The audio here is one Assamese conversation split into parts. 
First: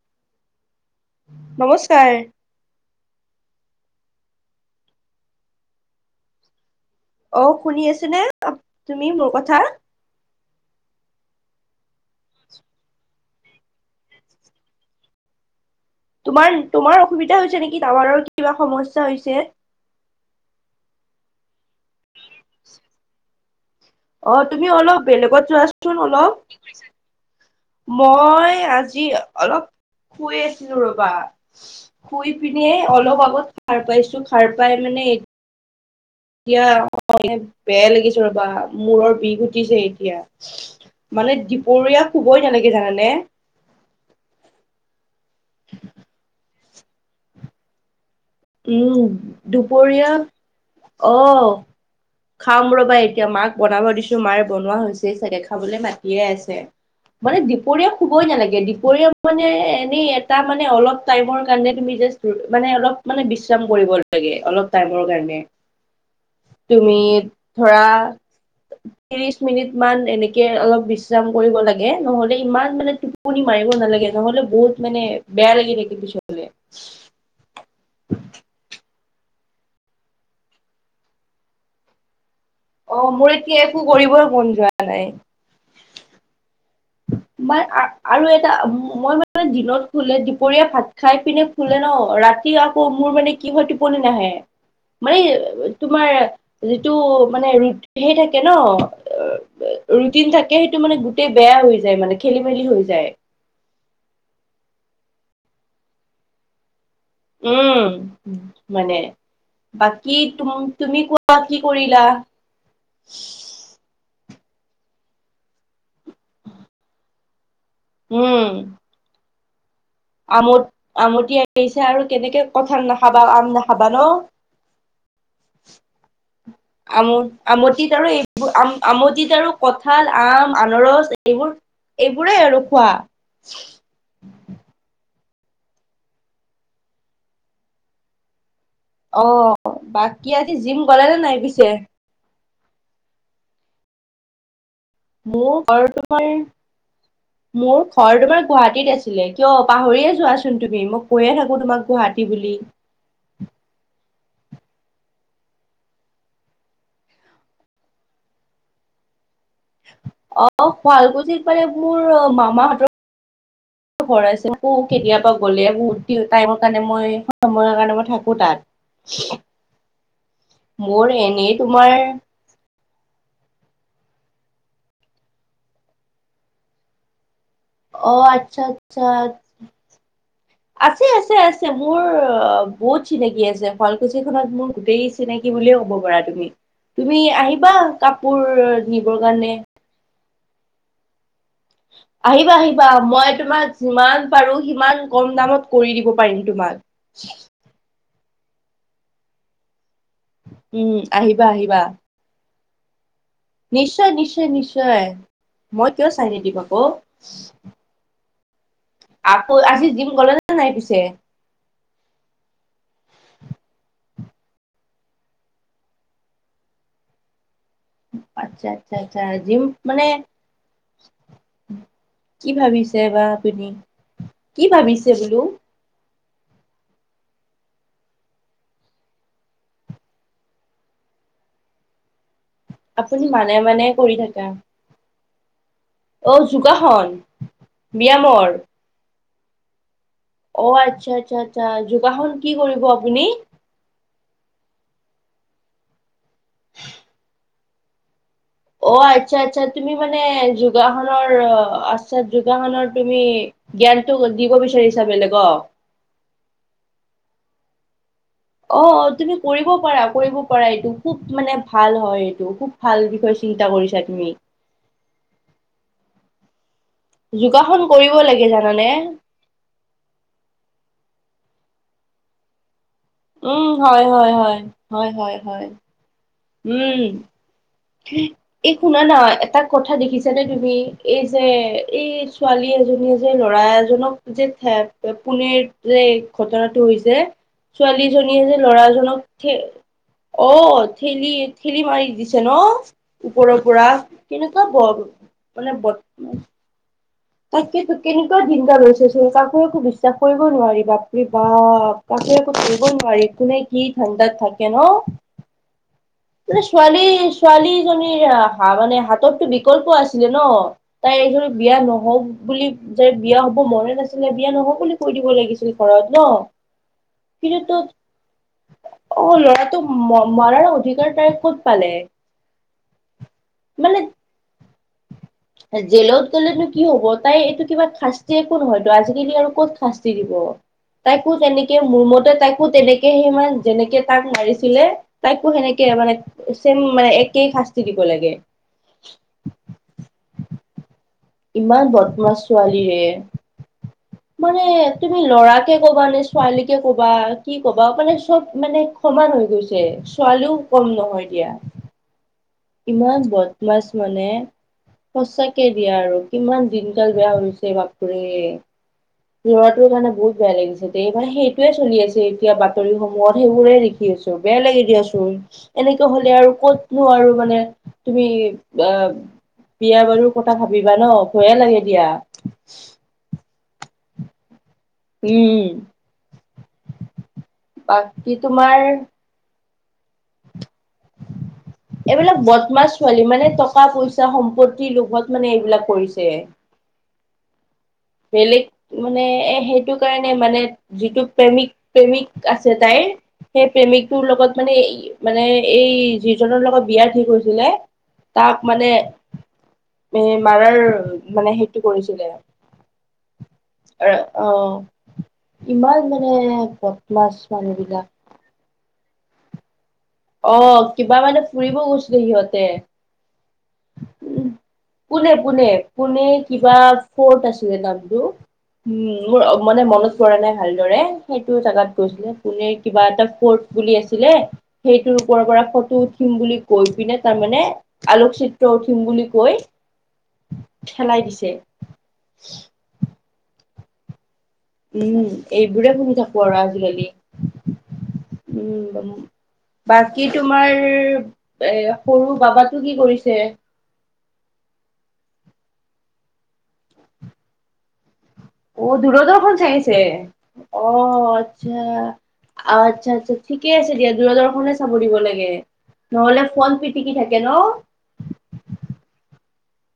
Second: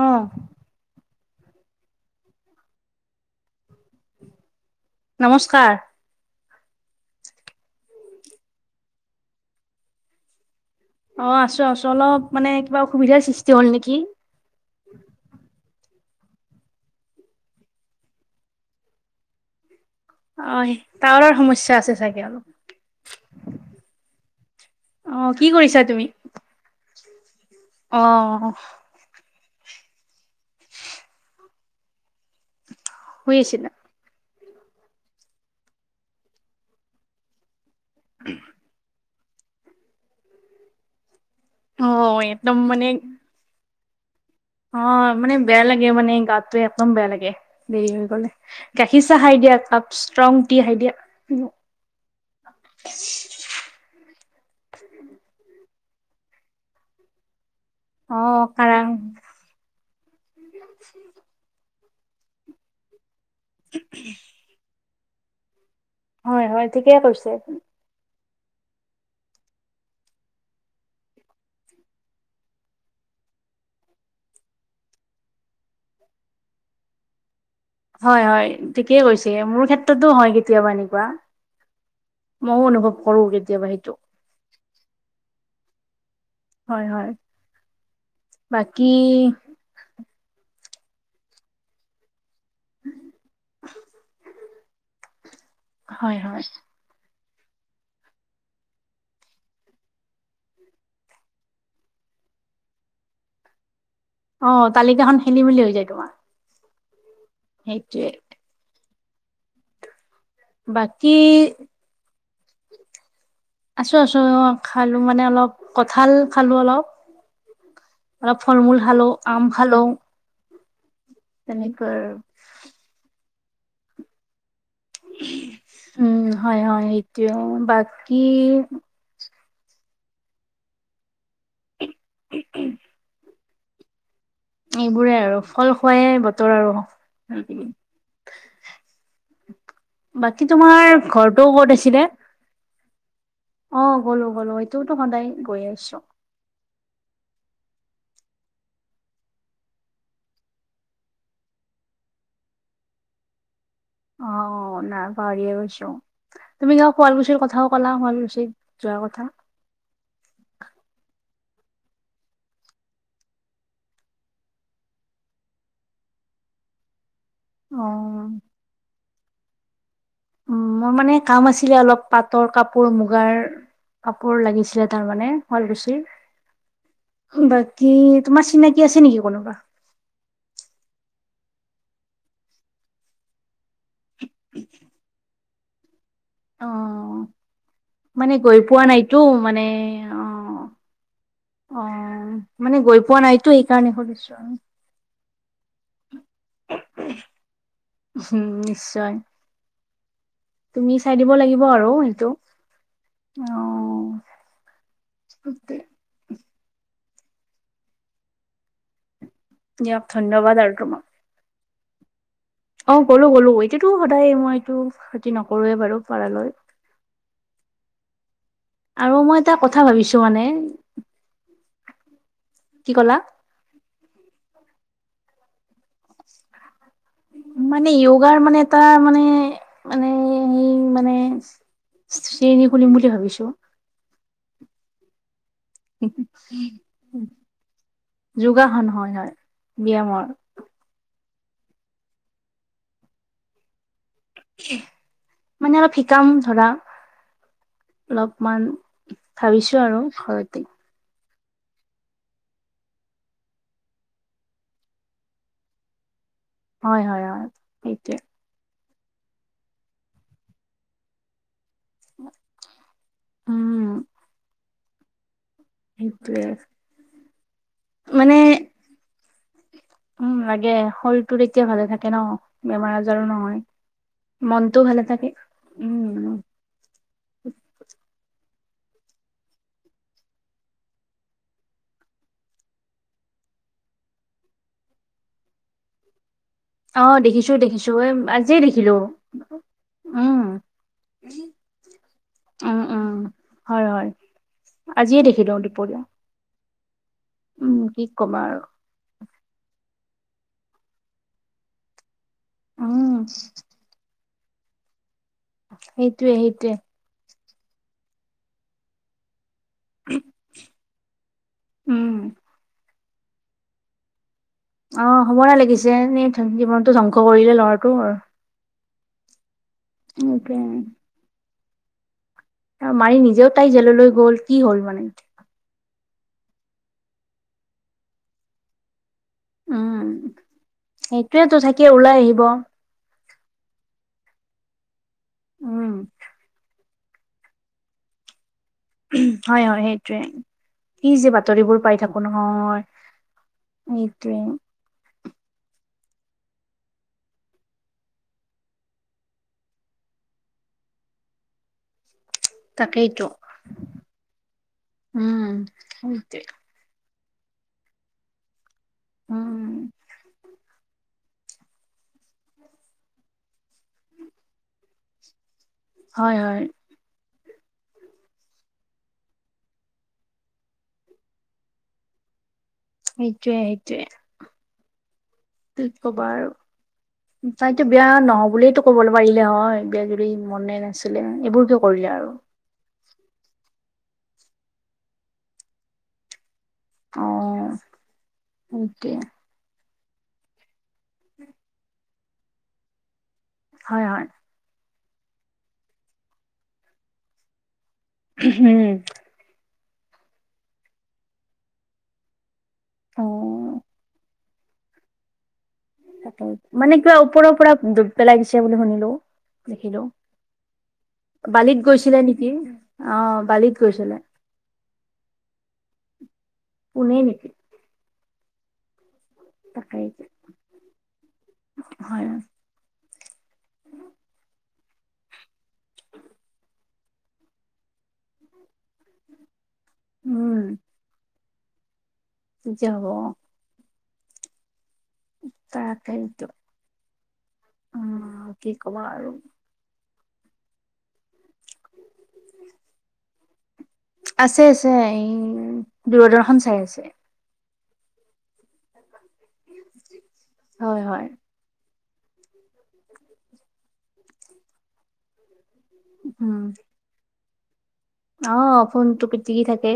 আহ। নমস্কাৰ। নমস্কাৰ। অ শুনি আছ নে তুমি মোৰ কথা অ, আছো আছো অলপ মানে কিবা অসুবিধাৰ সৃষ্টি হল নেকি? তোমাৰ, তোমাৰ অসুবিধা হৈছে নেকি টাৱাৰৰ কিবা সমস্যা হৈছে। অ টাৱাৰৰ সমস্যা আছে চাগে অলপ অ তুমি অলপ অ বেলেগত কি কৰিছা যোৱাচোন তুমি অলপ অ মই আজি অলপ শুই আছিলো ৰবা। শুই পিনে অলপ শুই আগত আছিলা সাৰ পাইছো সাৰ পাই মানে এতিয়া বেয়া লাগিছে ৰ'বা মূৰৰ বিষ উটিছে এতিয়া মানে অ দুপৰীয়া শুবই একদম তেনেকে মানে জানানে। অ, মানে বেয়া লাগে মানে গাতটোে একদম বেয়া লাগে দেৰি হৈ গলে। গাখীৰ উম চাহ খাই দিয়া কাপ দুপৰীয়া ষ্ট্ৰং টি খাই দিয়া। অ খাম ৰ'বা এতিয়া মাক বনাব দিছো। তোমাৰ বনোৱা হৈছেই চাগে খাবলৈ মাতিয়ে আছে মানে দুপৰীয়া অ শুবই নালাগে কাৰা দুপৰীয়া মানে এনে এটা মানে অলপ টাইমৰ কাৰণে তি মানে অলপ মানে বিশ্ৰাম কৰিব লাগে অলপ টাইমৰ কাৰণে হয় হয় ঠিকে তুমি কৈছে। ধৰা ত্ৰিশ মিনিট মান এনেকে অলপ বিশ্ৰাম কৰিব লাগে নহলে ইমান মানে টোপনি মাৰিব নালাগে। নালাগে, নহলে বহুত মানে বেয়া লাগি থাকে পিছলে, [inaudible] হয় হয় ঠিকেই কৈছে মোৰ ক্ষেত্ৰতো হয় কেতিয়াবা এনেকুৱা। ময়ও অনুভৱ অ কৰো মোৰ এতিয়া কেতিয়াবা একো সেইটো। কৰিবই মন যোৱা নাই হয় হয়। মই আৰু এটা বাকী মই মানে দিনত খুলে দুপৰীয়া ফ খাই পিনে ফুলে ন ৰাতি আকৌ মোৰ মানে কি হয় টোপনি নাহে মানে। তোমাৰ হয় হয় যিটো মানে ৰুট সেই থাকে ন ৰুটিন থাকে সেইটো মানে গোটেই বেয়া হৈ যায় মানে খেলি মেলি হৈ যায়। অ' তালিকাখন খেলি মেলি হৈ যায় তোমাৰ। উম সেইটোৱে মানে বাক কী তুম - তুমি বাকী কোৱা কি কৰিলা? আছোঁ আছোঁ। অ' খালো মানে অলপ কঠাল খালো অলপ। অলপ উম ফল মূল খালো আম খালো। আমত - আমতি আহিছে আৰু কেনেকে কঠাল নাখাবা, আম নাখাবা ন? উম হয় হয় সেইটোৱে আমত- আমতিত আৰু বাকী এইবোৰ আম‌- আমতিত আৰু কঠাল, আম, আনৰচ এইবোৰ - এইবোৰেই আৰু খোৱা। এইবোৰে আৰু ফল খোৱায়ে বতৰ আৰু। অ বাকী আজি জিম তোমাৰ গলা নে নাই ঘৰটো পিছে ক'ত আছিলে? অ' গ'লো গ'লো। এইটোতো সদায় গৈ মোক আৰু আছো তোমাৰ মোৰ ঘৰ তোমাৰ গুৱাহাটীত আছিলে কিয় পাহৰিয়ে যোৱাচোন তুমি মই কৈয়ে থাকো তোমাক গুৱাহাত টী বুলি। অ' নাই পাহৰিয়ে গৈছো। তুমি কিবা শুৱালকুছিৰ কথাও ক'লা শুৱালকুছিক যোৱাৰ কথা। অ' শুৱালকুছিত মানে মোৰ মামা হঁতৰ ঘৰ আছে। মোকৌ কেতিয়াবা গ'লে বহুত টাইমৰ কাৰণে মই সময়ৰ কাৰণে মই অ থাকো তাত। উম, মোৰ মানে কাম এনেই আছিলে তোমাৰ অলপ পাটৰ কাপোৰ, মুগাৰ। কাপোৰ লাগিছিলে তাৰমানে, শুৱালকুছিৰ। বাকী অ তোমাৰ আচ্ছা চিনাকি আছে আচ্ছা নেকি কোনোবা? আছে আছে, আছে। মোৰ অ বহুত চিনাকি আছে। শুৱালকুছি খনত মোৰ গোটেই চিনাকি বুলিয়ে ক'ব পাৰা। তুমি, অ', তুমি আহিবা মানে কাপোৰ গৈ পোৱা নাইতো নিবৰ কাৰণে। মানে অ', অ'। আহিবা মানে আহিবা, গৈ পোৱা মই নাইতো তোমাক সেইকাৰণে যিমান সুধিছো আৰু। পাৰো সিমান কম দামত কৰি দিব পাৰিম তোমাক। [inaudible] উম, নিশ্চয়। উম তুমি চাই দিব আহিবা লাগিব আহিবা আৰু সেইটো। অ', নিশ্চয়, নিশ্চয়, নিশ্চয। মই কিয় চাই নিদিম আকৌ। আকৌ, আজি দিয়ক জিম গলা নে ধন্যবাদ নাই আৰু পিছে? তোমাক। অ গ'লো, গ'লো। এইটোতো সদায় মই এইটো ক্ষতি নকৰোৱে বাৰু পাৰালৈ। [inaudible] আচ্ছা, আচ্ছা, আৰু আচ্ছা। মই এটা জিম কথা মানে ভাবিছো কি ভাবিছে বা আপুনি কি ভাবিছ? ছে বোলো। মানে, য়োগাৰ মানে এটা মানে, মানে সেই মানে শ্ৰেণী খুলিম বুলি আপুনি ভাবিছো! মানে মানে [unintelligible] অ যোগাসন ব্যায়ামৰ যোগাসন হয় হয়। ব্যায়ামৰ। অ' আচ্ছা, আচ্ছা, আচ্ছা। যোগাসন কি কৰিব আপুনি? মানে অলপ শিকাম ধৰা অলপ। অ' আচ্ছা, আচ্ছা। তুমি মানে ঘৰতে যোগাসনৰ [unintelligible] আচ্ছা যোগাসনৰ তুমি জ্ঞানটো দিব বিচাৰিছা বেলেগক? হয়, হয়, হয়। সেইটোৱে। অ' তুমি কৰিব পাৰা কৰিব পাৰা এইটো খুব মানে ভাল হয় এইটো। খুব ভাল বিষয়ে চিন্তা উম কৰিছা তুমি। সেইটোৱে। যোগাসন কৰিব মানে লাগে জানানে উম লাগে। শৰীৰ তো তেতিয়া ভালে থাকে ন, বেমাৰ আজ উম', হয়, থাকে হয়। উম এই শুনা না এটা কথা দেখিছানে তুমি? এই যে এই ছোৱালী এজনী যে ল'ৰা এজনক যে পনীৰ যে ঘটনাটো অ হৈছে। দেখিছো দেখিছো এ ছোৱালীজনীয়ে যে আজিয়ে দেখিলো ল'ৰাজনক উম অ', ঠেলি, ঠেলি মাৰি দিছে। ন উম উম ওপৰৰ হয় পৰা। হয় কেনেকুৱা আজিয়ে দেখিলো মানে ব দুপৰীয়া উম, তাকে তো কি কেনেকুৱা ক'বা আৰু চিন্তা লৈছ চোন কাকো একো বিশ্বাস কৰিব নোৱাৰি, বাপৰি বাপ। কাকো আকৌ ধৰিব উম, নোৱাৰি কোনে কি ঠাণ্ডাত থাকে ন? উ মানে ছোৱালী, ছোৱালীজনীৰ মানে হাতত বি বিকল্প আছিলে ন তাই এই ধৰি বিয়া উম। নহওক বুলি যাই বিয়া হব মনে নাছিল। বিয়া নহ বুলি কৈ অ', দিব সমৰা লাগিছিল লাগিছে ঘৰত এনে ন। জীৱনটো ধ্বংস কৰিলে কিন্তু ল'ৰাটো ত অ' ল'ৰাটো সেইটোৱে। মৰাৰ অধিকাৰ তাই ক'ত পালে? ত'মাৰি নিজেও তাই মানে জেললৈ গ'ল, কি হ'ল মানে। জেলত গ'লেনো কি হ'ব তাই এইটো কিবা শাস্তি একো নহয়তো আজি কালি আৰু ক'ত উম। শাস্তি দিব? তাইকো সেইটোৱেতো তেনেকে চাগে মোৰ ওলাই মতে আহিব তাইকো তেনেকে সিমান যেনেকে তাক মাৰিছিলে তাইকো উম, সেনেকে মানে চেম মানে একেই শাস্তি দিব লাগে। উ হয় হয় সেইটোৱে ই যে বাতৰিবোৰ ইমান পাই থাকো বদমাছ নহয় ছোৱালীৰে এইটোৱেই মানে তুমি লৰাকে কবা নে ছোৱালীকে কবা কি কবা মানে চব মানে সমান হৈ গৈছে। ছোৱালীও কম নহয় দিয়া। ইমান তাকেইতো বদমাছ মানে উম, সচাকে দিয়া আৰু সেইটোৱে কিমান দিন বেয়া হৈছে বাপৰে উম। ল'ৰাটোৰ কাৰণে বহুত বেয়া লাগিছে সেইটোৱে চলি আছে এতিয়া বাতৰি সমূহত সেইবোৰে দেখি? বেয়া লাগে দিয়া চোন এনেকুৱা হলে হয় আৰু হয় ক'তনো আৰু মানে তুমি বা বিয়া বাৰু কথা ভাবিবা ন ভয়ে লাগে দিয়া। সেইটোৱে সেইটোৱে। উম ত কবা আৰু তাইতো বিয়া বাকী নহও বুলিটো তোমাৰ কবলৈ পাৰিলে হয় বিয়া দি মনে নাছিলে এইবোৰ কে কৰিলে আৰু এইবিলাক বদমাছ ছোৱালী মানে টকা পইচা সম্পত্তি লোভত মানে এইবিলাক কৰিছে। অ বেলেগ সেইটোৱে মানে এ সেইটো। কাৰণে মানে যিটো প্ৰেমিক প্ৰেমিক আছে তাইৰ সেই হয় হয়। প্ৰেমিকটোৰ লগত মানে মানে এই যিজনৰ লগত বিয়াৰ ঠিক হৈছিলে তাক মানে উম। এ মাৰাৰ মানে সেইটো কৰিছিলে। অ', অ ইমান মানে ত মানে কিবা বদমাছ ওপৰৰ পৰা মানুহ ডুব বিলাক পেলাই দিছে বুলি শুনিলো দেখিলো অ কিবা মানে বালিত ফুৰিব গৈছিলে নেকি? সিহঁতে অ', বালিত গৈছিলে পোনে পোনে পোনে কিবা পোনে ফৰ্ট নেকি আছিলে নামটো উম মোৰ মানে তাকে মনত পৰা নাই ভালদৰে সেইটো জেগাত হয় গৈছিলে পুনে কিবা এটা পৰ্ট বুলি আছিলে। সেইটোৰ ওপৰৰ পৰা ফটো উঠিম বুলি কৈ পিনে তাৰমানে আলোকচিত ফুটো উঠিম বুলি কৈ ঠেলাই দিছে। যাব। উম এইবোৰে শুনি থাকো তাকেইতো আৰু আজিকালি অ', কি ক'বা উম আৰু। বা কি তোমাৰ এ সৰু বাবাতো কি কৰিছে। আছে আছে দূৰদৰ্শন চাই আছে। অ দূৰদৰ্শন চাই আছে অ হয় হয়। আটছা। অ, আচ্ছা আচ্ছা ঠিকে আছে দিয়া দূৰদৰ্শনে চাব দিব লাগে। নহ'লে উম, ফোন পিটিকি থাকে ন। অ ফোনটো পিটিকি থাকে।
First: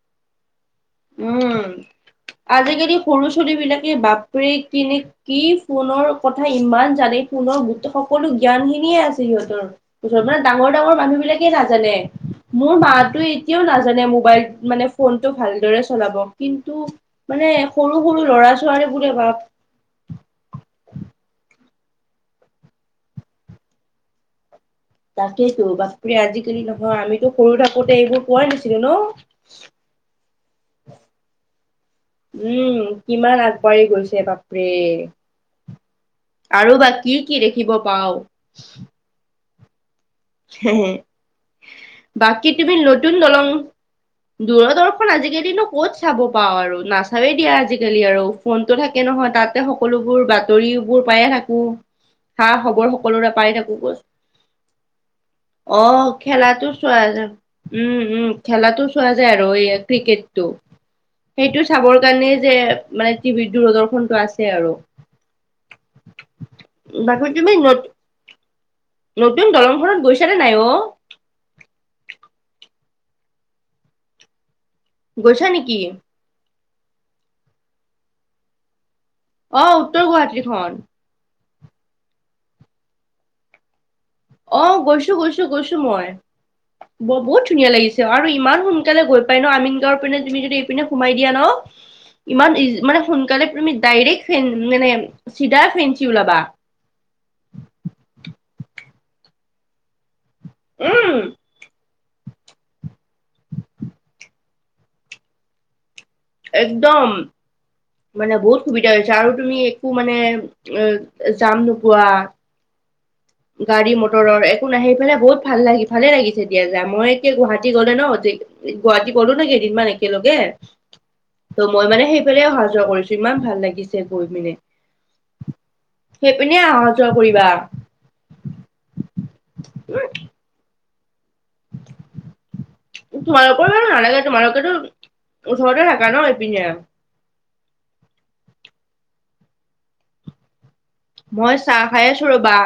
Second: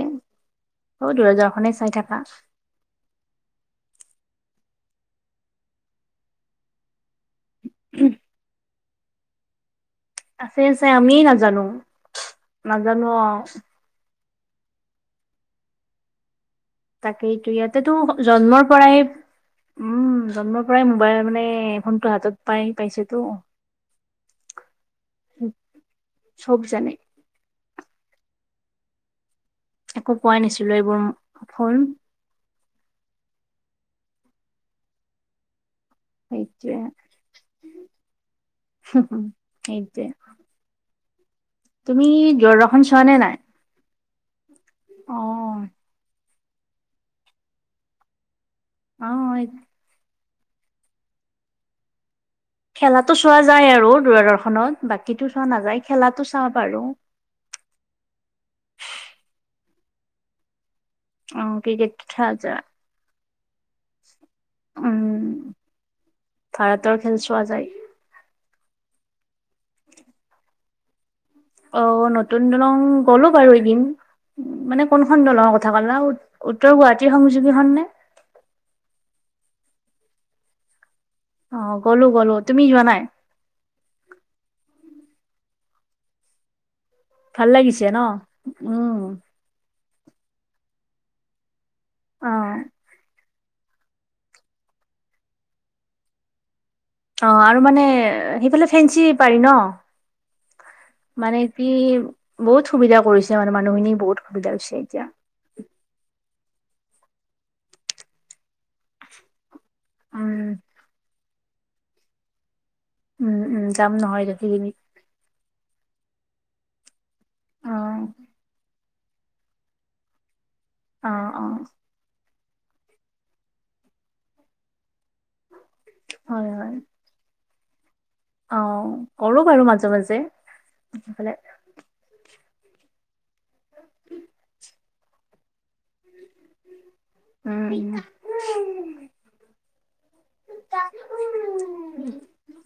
অ', উম দূৰদৰ্শনে চাই থাকা। আজিকালি। সৰু ছোৱালীবিলাকে বাপৰে কেনে কি ফোনৰ কথা ইমান জানে। ফোনৰ সকলো জ্ঞানখিনিয়ে আছে সিহঁতৰ। জনা আছে ডাঙৰ আছে ডাঙৰ আমি মানুহ বিলাকে নাজানো নাজানে, মোৰ নাজানো মাতো অ'। এতিয়াও নাজানে মোবাইল। মানে ফোনটো ভালদৰে চলাব। কিন্তু তাকেইতো মানে ইয়াতেতো সৰু সৰু ল'ৰা জন্মৰ ছোৱালী পৰাই বোৰে বাপ। উম, জন্মৰ পৰাই মোবাইল মানে ফোনটো হাতত পাই পাইছেতো। তাকেইতো বাপৰে আজিকালি চব জানে নহয় আমিতো সৰু থাকোতে এইবোৰ পোৱাই নাছিলো ন। একো পোৱাই নাছিলো এইবোৰ অ ফোন। উম কিমান আগবাঢ়ি গৈছে বাপৰে। আৰু সেইটোৱে বা কি কি দেখিব পাওঁ।। সেইটোৱে। তুমি বাকী তুমি দুৰদৰ্শন চোৱা নতুন নে নাই। দলং দূৰদৰ্শন অ আজিকালিনো ক'ত চাব পাওঁ আৰু নাচাবেই দিয়া আজিকালি আৰু। ফোনটো থাকে অ নহয়, তাতে সকলোবোৰ বাতৰিবোৰ পায়ে থাকো। সা খবৰ খেলাটো সকলোৰে চোৱা পাই যায় থাকো আৰু গৈ। দূৰদৰ্শনত বাকীতো চোৱা নাযায় অ চাওঁ খেলাটো বাৰু চোৱা যায় উম উম খেলাটো চোৱা যায় আৰু। ক্ৰিকেটটো। অ সেইটো ক্ৰিকেট চাবৰ খেলা কাৰণেই যে যায় মানে টিভিৰ দূৰদৰ্শনটো আছে আৰু। উম ভাৰতৰ খেল বখৰ চোৱা তুমি যায় নত নতুন দলংখনত গৈছানে নাই অ। অ, নতুন দলং গলো বাৰু এদিন। মানে কোনখন গৈছা দলংৰ কথা নেকি? ক'লা উ উত্তৰ গুৱাহাটীৰ সংযোগীখন নে। আহ উত্তৰ গুৱাহাটীখন। অ গ'লো গলো। তুমি যোৱা নাই? আহ গৈছো গৈছো গৈছো মই। বহুত ভাল ধুনীয়া ন? লাগিছে আৰু ইমান উম, সোনকালে গৈ পাই ন আমি পিনে তুমি যদি এইপিনে সোমাই দিয়া ন, ইমান অ' ই মানে সোনকালে তুমি ডাইৰেকট ফেন মানে চিধা ফেনচি ওলাবা। অ আৰু মানে সেইফালে ফেঞ্চি পাৰি ন। উম মানে কি বহুত সুবিধা কৰিছে মানে মানুহখিনি বহুত সুবিধা হৈছে এতিয়া। একদম মানে বহুত সুবিধা হৈছে আৰু তুমি। মানে উম, জাম নোপোৱা। উম, উম, গাড়ী যাম নহয় মটৰৰ একো গোটেইখিনিত নাই সেই পিনে বহুত ভাল লাগি ভালে লাগিছে দিয়া মই এতিয়া গুৱাহাটী গ'লে অ'। ন, গুৱাহাটী গলো ন কেইদিনমান একেলগে অ অ। ফালে অহা যোৱা কৰিছো ইমান ভাল লাগিছে গৈ পিনে হয় সেইপিনে হয় অহা যোৱা কৰিবা। অ, কৰো বাৰু মাজে মাজে সেইফালে। তোমাৰটো নালাগে তোমালোকেতো। ওচৰতে থকা ন এইপিনে। উম, উম। মই চাহ খাই আছো ৰবা।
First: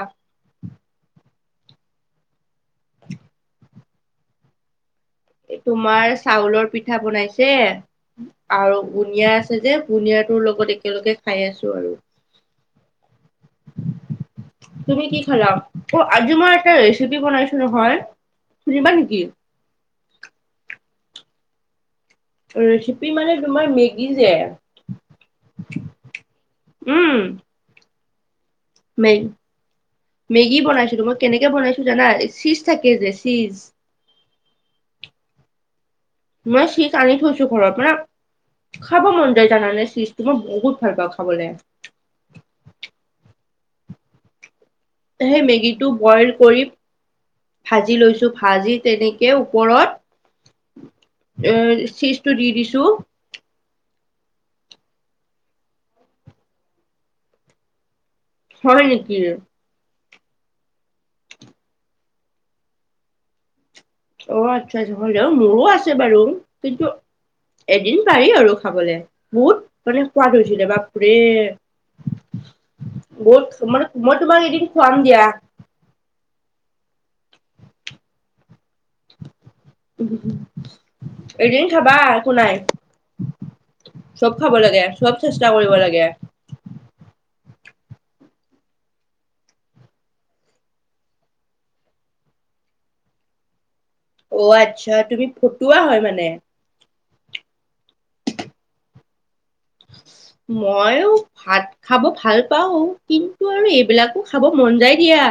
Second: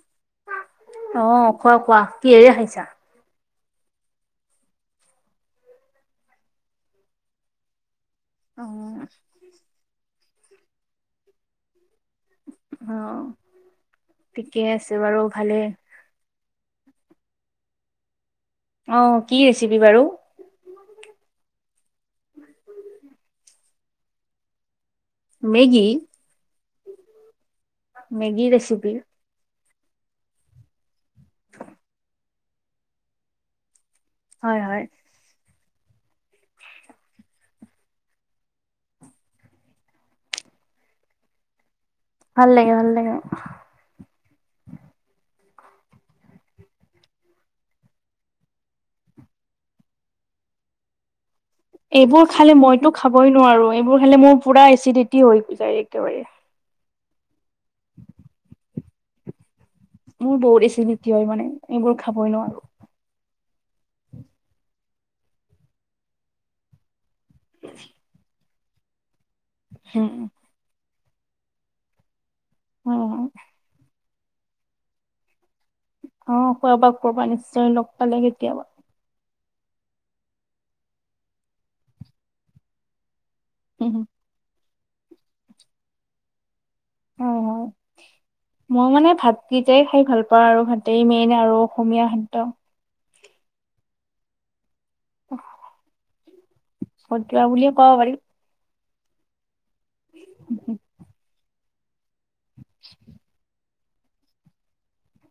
আহ খোৱা খোৱা কিহেৰে খাইছা? তোমাৰ চাউলৰ পিঠা বনাইছে। আৰু অ' বুনিয়া আছে যে বুন্দিয়াটোৰ লগত একেলগে খাই আছো আৰু। অ ঠিকে আছে তুমি কি বাৰু খালা ভালে অ আজি মই এটা ৰেচিপি বনাইচো নহয়। শুনিবা অ নেকি কি ৰেচিপি বাৰু? ৰেচিপি মানে তোমাৰ মেগী যে মেগি উম মেগি ৰেচিপি মেগ মেগী বনাইছিলো মই কেনেকে বনাইছো জানা চীজ থাকে যে চীজ হয় হয়। মই চিচ আনি থৈছো ঘৰৰ পৰা। খাব মন যায় জানা নাই চিজ মই বহুত ভাল পাওঁ খাবলৈ। ভাল লাগে, ভাল লাগে। সেই মেগীটো বইল কৰি ভাজি লৈছো ভাজি তেনেকে ওপৰত। এ এইবোৰ চীজটো দি খালে দিছো মইতো খাবই নোৱাৰোঁ এইবোৰ খালে মোৰ পুৰা এচিডিটি হৈ যায় একেবাৰে। [inaudible] হয় নেকি? মোৰ বহুত বেছি এচিডিটি হয় মানে এইবোৰ খাবই নোৱাৰোঁ। অ আচ্ছা আচ্ছা জৈৱন জৰ মোৰো আছে বাৰু কিন্তু এদিন পাৰি আৰু। খাবলৈ, বহুত মানে সোৱাদ হৈছিলে বাৰ্বেৰে উম বহুত মানে মই তোমাক এদিন খোৱাম দিয়া অ খোৱাবা খোৱাবা নিশ্চয় লগ পালে কেতিয়াবা এদিন খাবা একো নাই হয় চব খাব লাগে, চব চেষ্টা কৰিব লাগে হয়, হয়, মই মানে ভাতকেইটাই খাই ভাল পাওঁ আৰু ভাতেই মেইন আৰু অসমীয়া খাদ্য। অ আচ্ছা তুমি খকোৱা হয় মানে খকোৱা বুলিয়ে কব পাৰি। মইও ভাত খাব ভাল পাও কিন্তু আৰু এই এই বিলাকো খাব মন যায় দিয়া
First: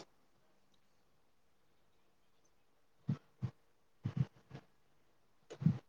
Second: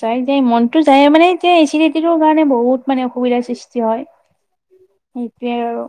যায় দেই মনটো যায় মানে এতিয়া ইচিডিটিটোৰ কাৰণে বহুত মানে অসুবিধাৰ সৃষ্টি হয়। সেইটো আৰু।